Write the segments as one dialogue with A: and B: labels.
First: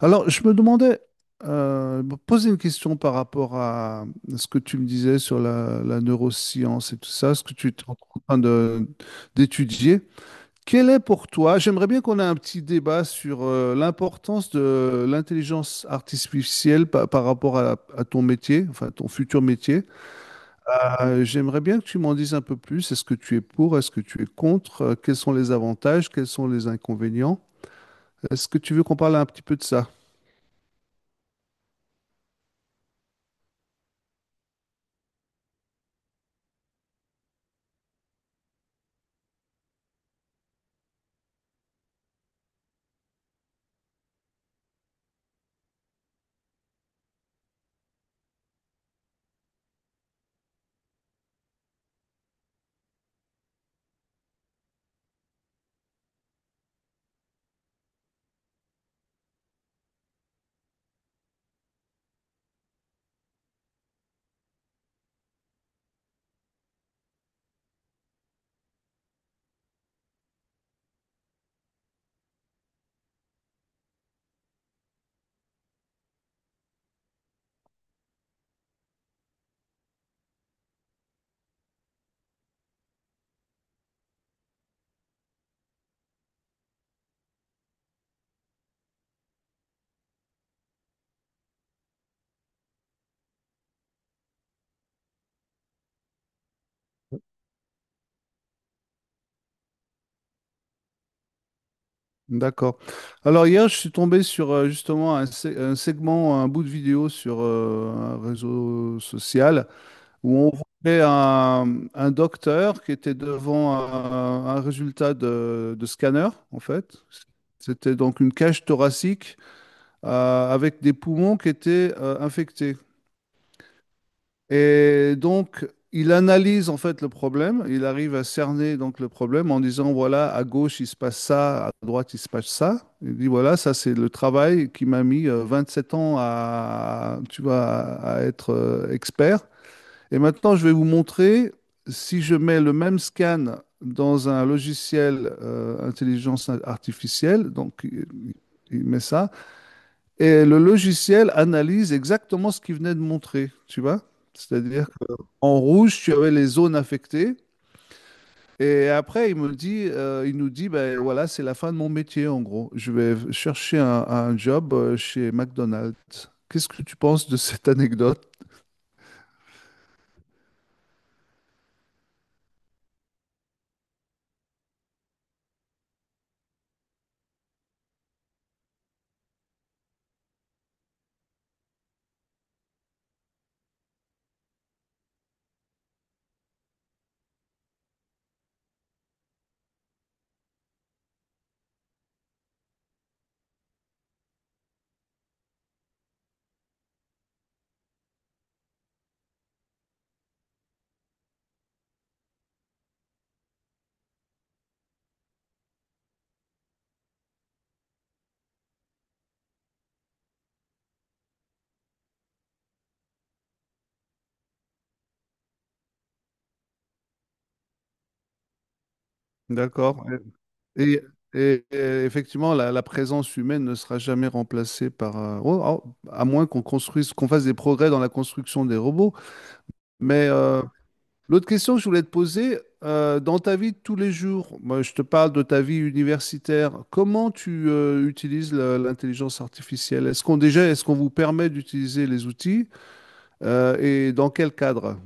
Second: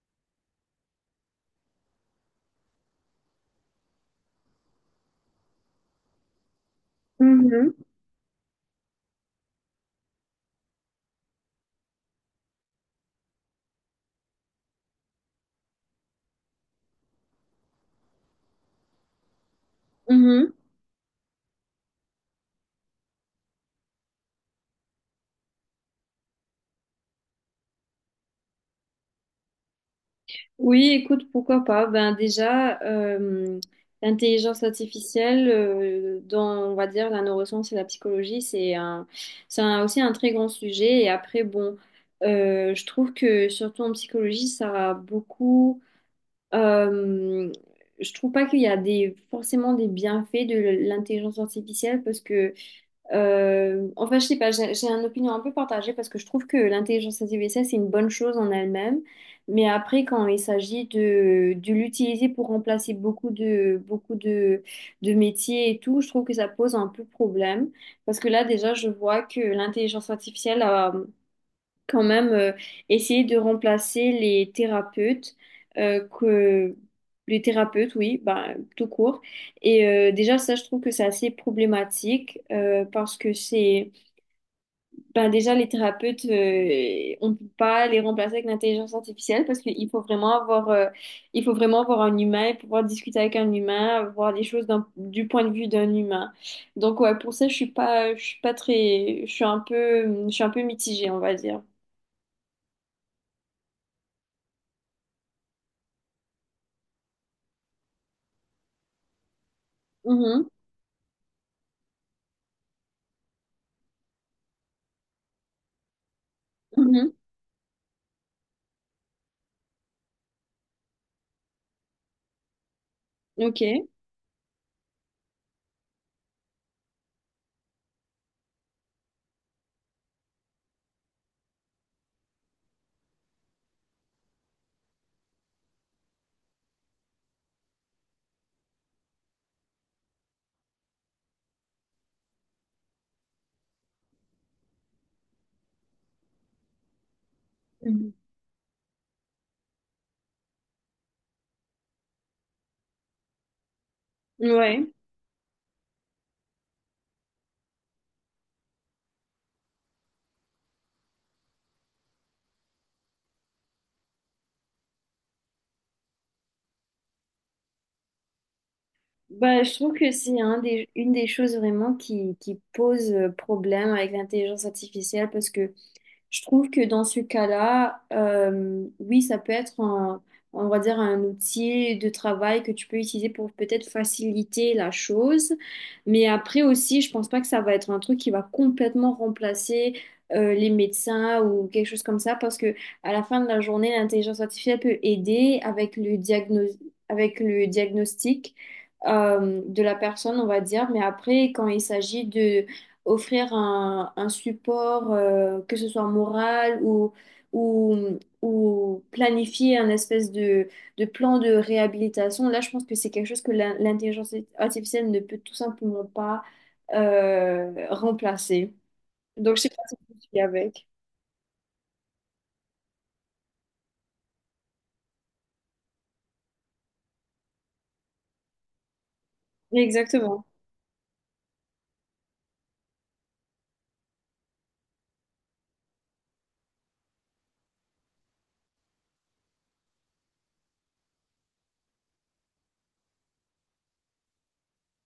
A: Alors, je me demandais, me poser une question par rapport à ce que tu me disais sur la neuroscience et tout ça, ce que tu es
B: Mhm,
A: en train d'étudier. Quel est pour toi, j'aimerais bien qu'on ait un petit débat sur l'importance de l'intelligence artificielle par, rapport à ton métier, enfin ton futur métier.
B: mhm.
A: J'aimerais bien que tu m'en dises un peu plus. Est-ce que tu es pour? Est-ce que tu es contre? Quels sont les avantages? Quels sont les inconvénients? Est-ce que tu veux qu'on parle un petit peu de ça?
B: Oui, écoute, pourquoi pas? Ben déjà, l'intelligence artificielle, dans, on va dire, la neuroscience et la psychologie, aussi un très grand sujet. Et après, bon, je trouve que surtout en psychologie, ça a beaucoup. euh, je trouve pas qu'il y a forcément des bienfaits de l'intelligence artificielle parce que enfin, je sais pas, j'ai une opinion un peu partagée parce que je trouve que l'intelligence artificielle, c'est une bonne chose en elle-même. Mais après, quand il s'agit de l'utiliser pour remplacer beaucoup de métiers et tout, je trouve que ça pose un peu problème. Parce que là, déjà, je vois que l'intelligence artificielle, quand même essayer de remplacer les thérapeutes que les thérapeutes, oui, bah, tout court. Et déjà ça, je trouve que c'est assez problématique, parce que c'est, ben, déjà les thérapeutes, on peut pas les remplacer avec l'intelligence artificielle parce qu'il faut vraiment avoir il faut vraiment avoir un humain et pouvoir discuter avec un humain, voir les choses du point de vue d'un humain. Donc ouais, pour ça, je suis pas très je suis un peu je suis un peu mitigée, on va dire.
A: D'accord. Alors hier, je suis tombé sur justement un segment, un bout de vidéo sur un réseau social où on voyait un docteur qui était devant un résultat de scanner, en fait.
B: Mhm.
A: C'était donc une cage thoracique avec des poumons qui étaient infectés.
B: Ok.
A: Et donc, il analyse en fait le problème, il arrive à cerner donc le problème en disant, voilà, à gauche, il se passe ça, à droite, il se passe ça. Il dit, voilà, ça, c'est le travail qui m'a mis 7 ans à, tu vois, à être expert. Et maintenant, je vais vous montrer, si je mets le même scan dans un logiciel intelligence artificielle, donc il
B: Mhm.
A: il met ça, et le logiciel analyse exactement ce qu'il venait de montrer, tu vois?
B: Ouais.
A: C'est-à-dire en rouge, tu avais les zones affectées. Et après, il me dit, il nous dit, ben voilà, c'est la fin de mon métier, en gros. Je vais chercher un job chez McDonald's. Qu'est-ce que tu penses de cette anecdote?
B: Bah, je trouve que c'est une des choses vraiment qui pose, problème avec l'intelligence artificielle parce que je trouve que dans ce cas-là, oui, ça peut être on va dire un outil de travail que tu peux utiliser pour peut-être faciliter la chose. Mais après aussi, je pense pas que ça va être un truc qui va complètement remplacer les médecins ou quelque chose comme ça, parce que à la fin de la journée, l'intelligence artificielle peut aider avec avec le diagnostic de la personne, on va dire, mais après, quand il s'agit de offrir un support, que ce soit moral ou planifier un espèce de plan de réhabilitation. Là, je pense que c'est quelque chose que l'intelligence artificielle ne peut tout simplement pas remplacer. Donc, je sais pas si
A: D'accord.
B: je suis avec.
A: Et, et effectivement, la présence humaine ne sera jamais remplacée par, oh, oh, à moins qu'on construise, qu'on fasse des progrès dans la construction des robots. Mais
B: Exactement.
A: l'autre question que je voulais te poser, dans ta vie de tous les jours, moi, je te parle de ta vie universitaire, comment tu utilises l'intelligence artificielle? Est-ce qu'on déjà, est-ce qu'on vous permet d'utiliser les outils et dans quel cadre?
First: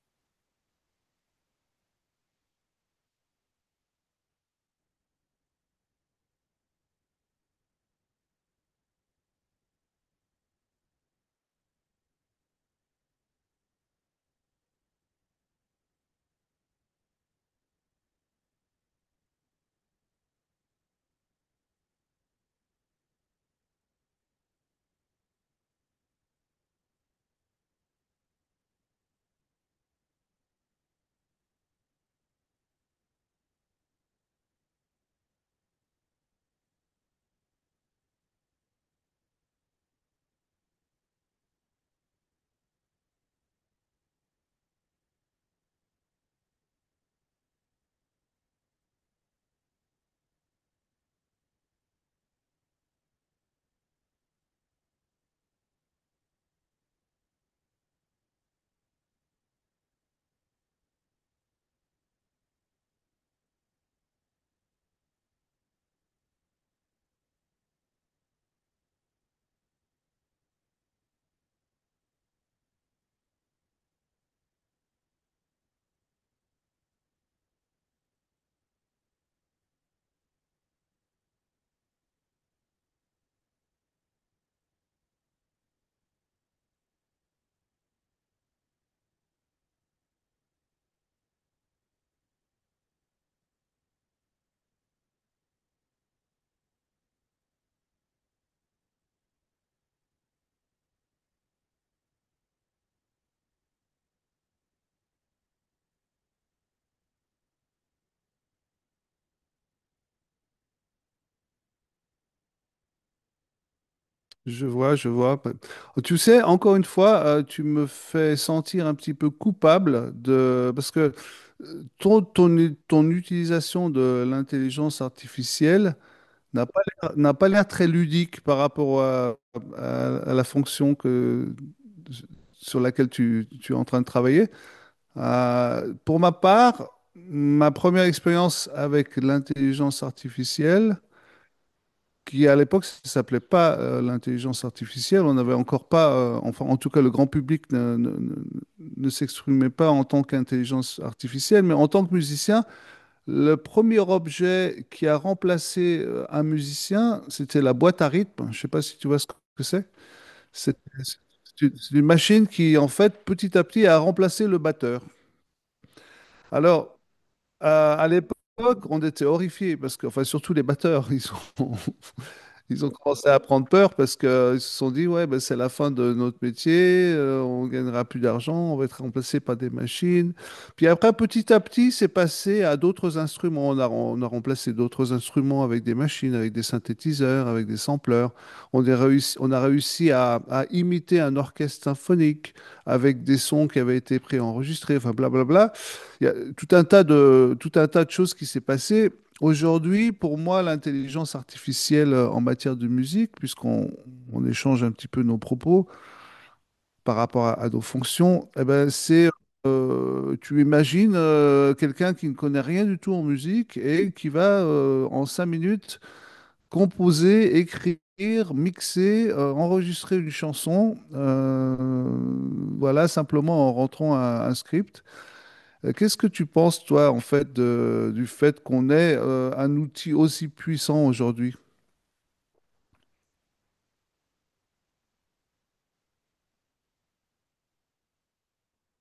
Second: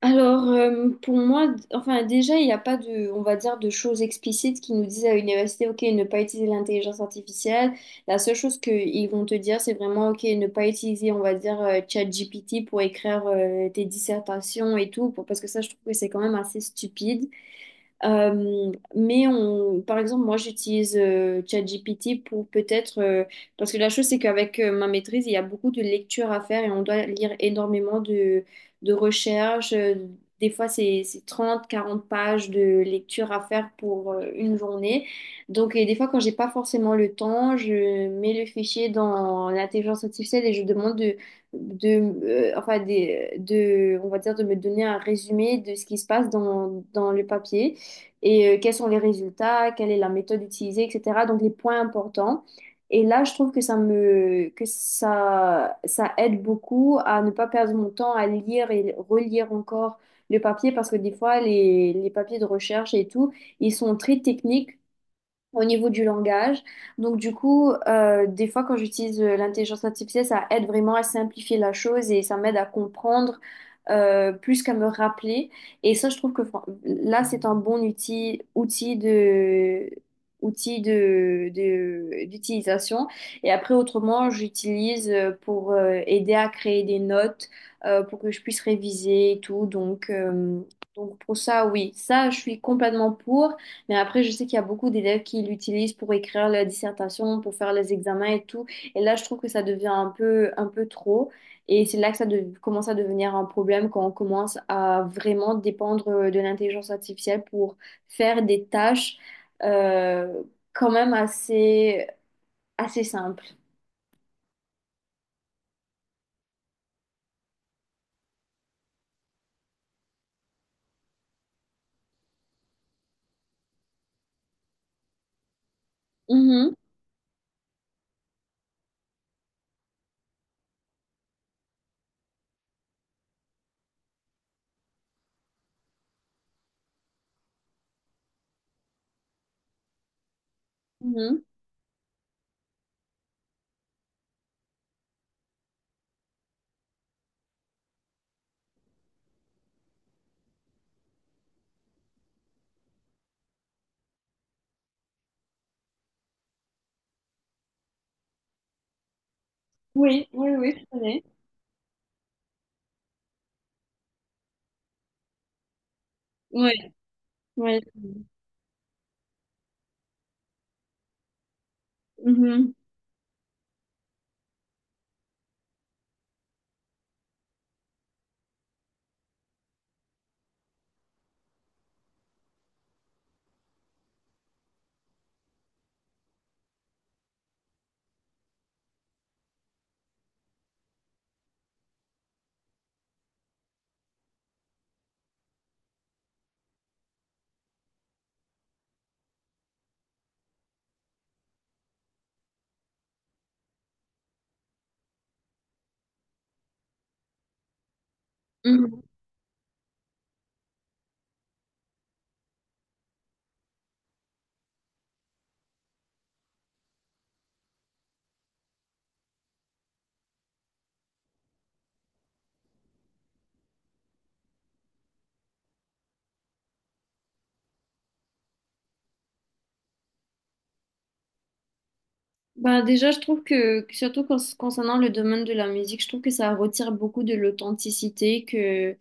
B: Alors, pour moi, enfin, déjà, il n'y a pas de, on va dire, de choses explicites qui nous disent à l'université, OK, ne pas utiliser l'intelligence artificielle. La seule chose qu'ils vont te dire, c'est vraiment, OK, ne pas utiliser, on va dire, ChatGPT pour écrire tes dissertations et tout, parce que ça, je trouve que c'est quand même assez stupide. Mais on, par exemple, moi, j'utilise ChatGPT pour peut-être, parce que la chose, c'est qu'avec ma maîtrise, il y a beaucoup de lectures à faire et on doit lire énormément de recherches. Des fois, c'est 30, 40 pages de lecture à faire pour une journée. Donc, et des fois, quand j'ai pas forcément le temps, je mets le fichier dans l'intelligence artificielle et je demande de, enfin, on va dire, de me donner un résumé de ce qui se passe dans le papier et quels sont les résultats, quelle est la méthode utilisée, etc. Donc les points importants. Et là, je trouve que ça me, que ça aide beaucoup à ne pas perdre mon temps à lire et relire encore le papier parce que des fois, les papiers de recherche et tout, ils sont très techniques au niveau du langage. Donc du coup, des fois quand j'utilise l'intelligence artificielle, ça aide vraiment à simplifier la chose et ça m'aide à comprendre plus qu'à me rappeler. Et ça, je trouve que là, c'est un bon d'utilisation. Et après, autrement, j'utilise pour aider à créer des notes, pour que je puisse réviser et tout. Donc pour ça, oui, ça, je suis complètement pour. Mais après, je sais qu'il y a beaucoup d'élèves qui l'utilisent pour écrire leur dissertation, pour faire les examens et tout. Et là, je trouve que ça devient un peu trop. Et c'est là que ça commence à devenir un problème quand on commence à vraiment dépendre de l'intelligence artificielle pour faire des tâches euh, quand même assez simples.
A: Je vois, je vois. Tu sais, encore une fois, tu me fais sentir un petit peu coupable de parce que ton utilisation de l'intelligence artificielle n'a
B: Mhm,
A: pas l'air, n'a pas l'air très ludique par rapport à, à la fonction que, sur laquelle tu, tu es en train de travailler. Pour ma part, ma première expérience avec l'intelligence artificielle,
B: mhm.
A: qui à l'époque ça s'appelait pas l'intelligence artificielle, on n'avait encore pas, enfin en tout cas le grand public ne s'exprimait pas en tant qu'intelligence artificielle, mais en tant que musicien, le premier objet qui a remplacé un musicien, c'était la boîte à rythme. Je ne sais pas si tu vois ce que c'est.
B: Oui, oui, oui,
A: C'est
B: je connais.
A: c'est une machine qui, en fait, petit à petit, a remplacé le batteur.
B: Oui,
A: Alors,
B: oui.
A: à l'époque, on était horrifiés parce que, enfin, surtout les batteurs, ils sont,
B: Mhm,
A: ils ont commencé à prendre peur parce qu'ils se sont dit, ouais, ben, c'est la fin de notre métier, on gagnera plus d'argent, on va être remplacé par des machines. Puis après, petit à petit, c'est passé à d'autres instruments. On a remplacé d'autres instruments avec des machines, avec des synthétiseurs, avec des sampleurs. On a réussi à imiter un orchestre symphonique avec des sons qui avaient été préenregistrés, enfin, blablabla. Il y a tout un tas de choses qui s'est passé. Aujourd'hui, pour moi, l'intelligence artificielle en matière de musique, puisqu'on on échange un petit peu nos propos par rapport à nos fonctions, eh ben,
B: mhm.
A: c'est, tu imagines quelqu'un qui ne connaît rien du tout en musique et qui va en 5 minutes composer, écrire, mixer, enregistrer une chanson, voilà, simplement en rentrant un script. Qu'est-ce que tu penses, toi, en fait, du fait qu'on ait un outil aussi puissant aujourd'hui?
B: Bah déjà, je trouve que, surtout concernant le domaine de la musique, je trouve que ça retire beaucoup de l'authenticité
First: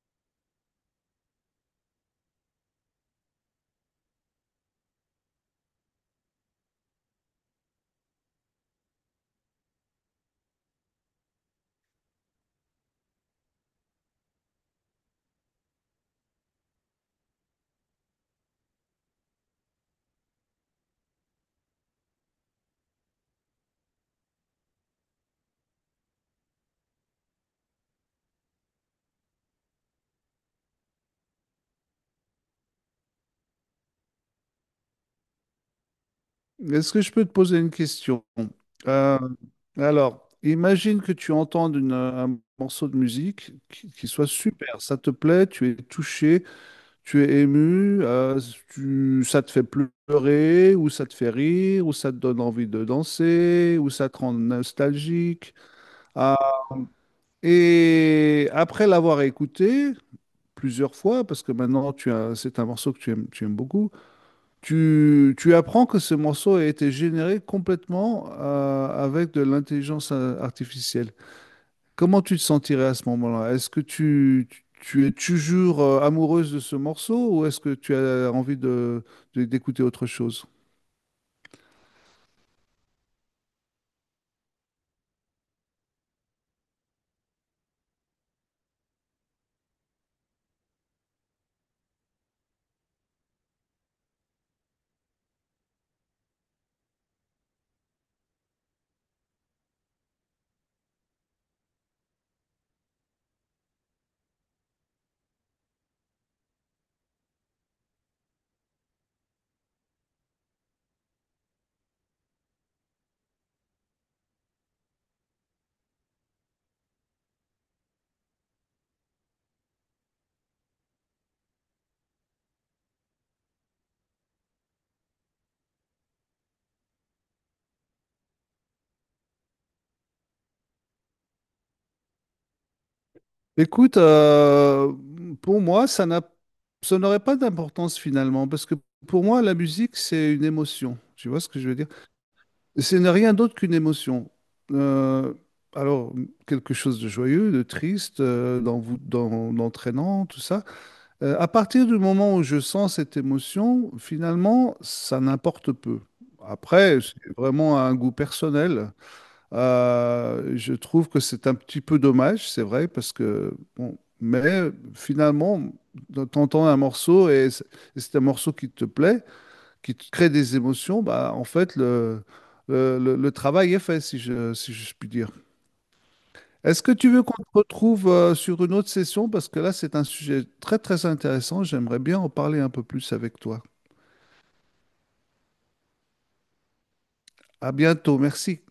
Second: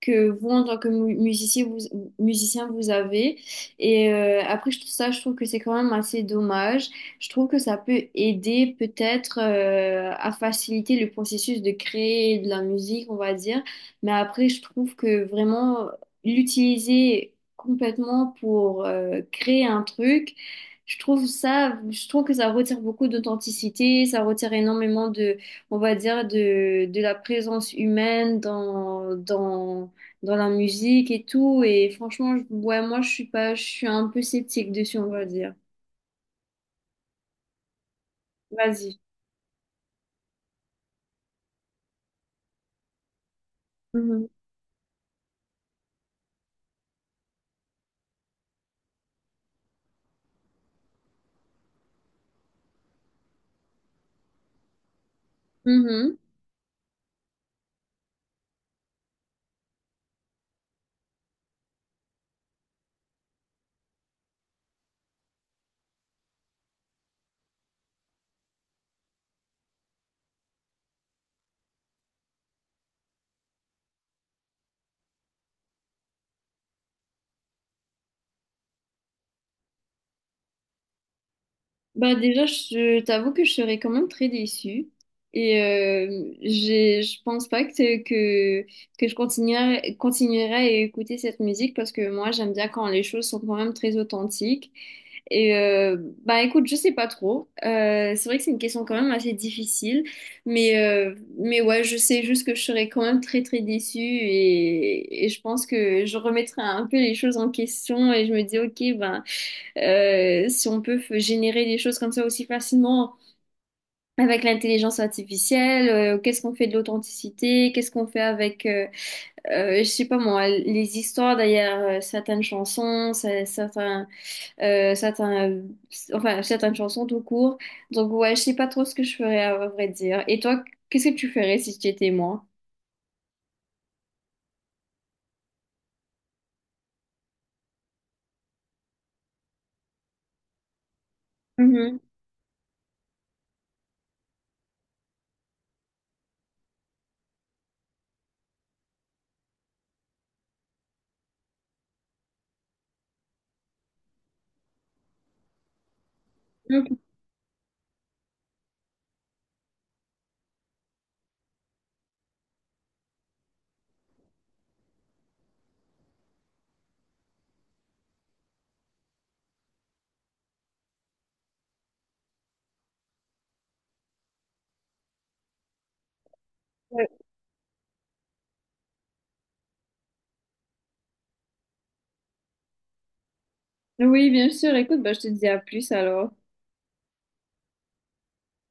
B: que vous, en tant que musicien, musicien, vous avez. Et après, je trouve que c'est quand même assez dommage. Je trouve que ça peut aider peut-être à faciliter le processus de créer de la musique, on va dire. Mais après, je trouve que vraiment l'utiliser complètement pour créer un truc, je trouve que ça retire beaucoup d'authenticité, ça retire énormément de, on va dire, de la présence humaine dans la musique et tout. Et franchement, ouais, moi, je suis pas, je suis un peu sceptique dessus, on va dire.
A: Est-ce que je peux te poser une question?
B: Vas-y.
A: Euh, alors, imagine que tu entends un morceau de musique qui soit
B: Mhm.
A: super, ça te plaît, tu es touché, tu es ému, tu- ça te fait pleurer, ou ça te fait rire, ou ça te donne envie de danser, ou ça te rend nostalgique.
B: Mhm.
A: Ah, et après l'avoir écouté, plusieurs fois, parce que maintenant tu as, c'est un morceau que tu aimes beaucoup, tu apprends que ce morceau a été généré complètement avec de l'intelligence artificielle. Comment tu te sentirais à ce moment-là? Est-ce que tu, tu es toujours amoureuse de ce morceau ou est-ce que tu as envie de, d'écouter autre chose?
B: Bah déjà, je t'avoue que je serais quand même très déçue. Et je pense pas que continuerai à écouter cette musique parce que moi, j'aime bien quand les choses sont quand même très authentiques. Et bah écoute, je sais pas trop. C'est vrai que c'est une question quand même assez difficile. Mais ouais, je sais juste que je serais quand même très très déçue et je pense que je remettrai un peu les choses en question et je me dis, ok, ben. Si on peut générer des choses comme ça aussi facilement avec l'intelligence artificielle, qu'est-ce qu'on fait de l'authenticité, qu'est-ce qu'on fait avec, je sais pas moi, les histoires derrière certaines chansons, euh, certains, euh, enfin certaines chansons tout court. Donc ouais, je sais pas trop ce que je ferais à vrai dire. Et toi, qu'est-ce que tu ferais si tu étais moi?
A: Écoute, pour moi, ça n'a, ça n'aurait pas d'importance finalement, parce que pour moi, la musique, c'est une émotion. Tu vois ce que je veux dire?
B: Mhm.
A: Ce n'est rien d'autre qu'une émotion. Euh, alors, quelque chose de joyeux, de triste, d'entraînant, tout ça. À partir du moment où je sens cette émotion, finalement, ça n'importe peu.
B: Donc,
A: Après, c'est vraiment un goût personnel. Je trouve que c'est un petit peu dommage, c'est vrai, parce que, bon, mais finalement, t'entends un morceau et c'est un morceau qui te plaît qui te crée des émotions, bah, en fait, le travail est fait, si si je puis dire. Est-ce que
B: euh,
A: tu veux qu'on te retrouve sur une autre session? Parce que là, c'est un sujet très, très intéressant. J'aimerais bien en parler un peu plus avec toi.
B: Oui, bien sûr. Écoute, bah, je te dis à plus alors.
A: À bientôt. Merci.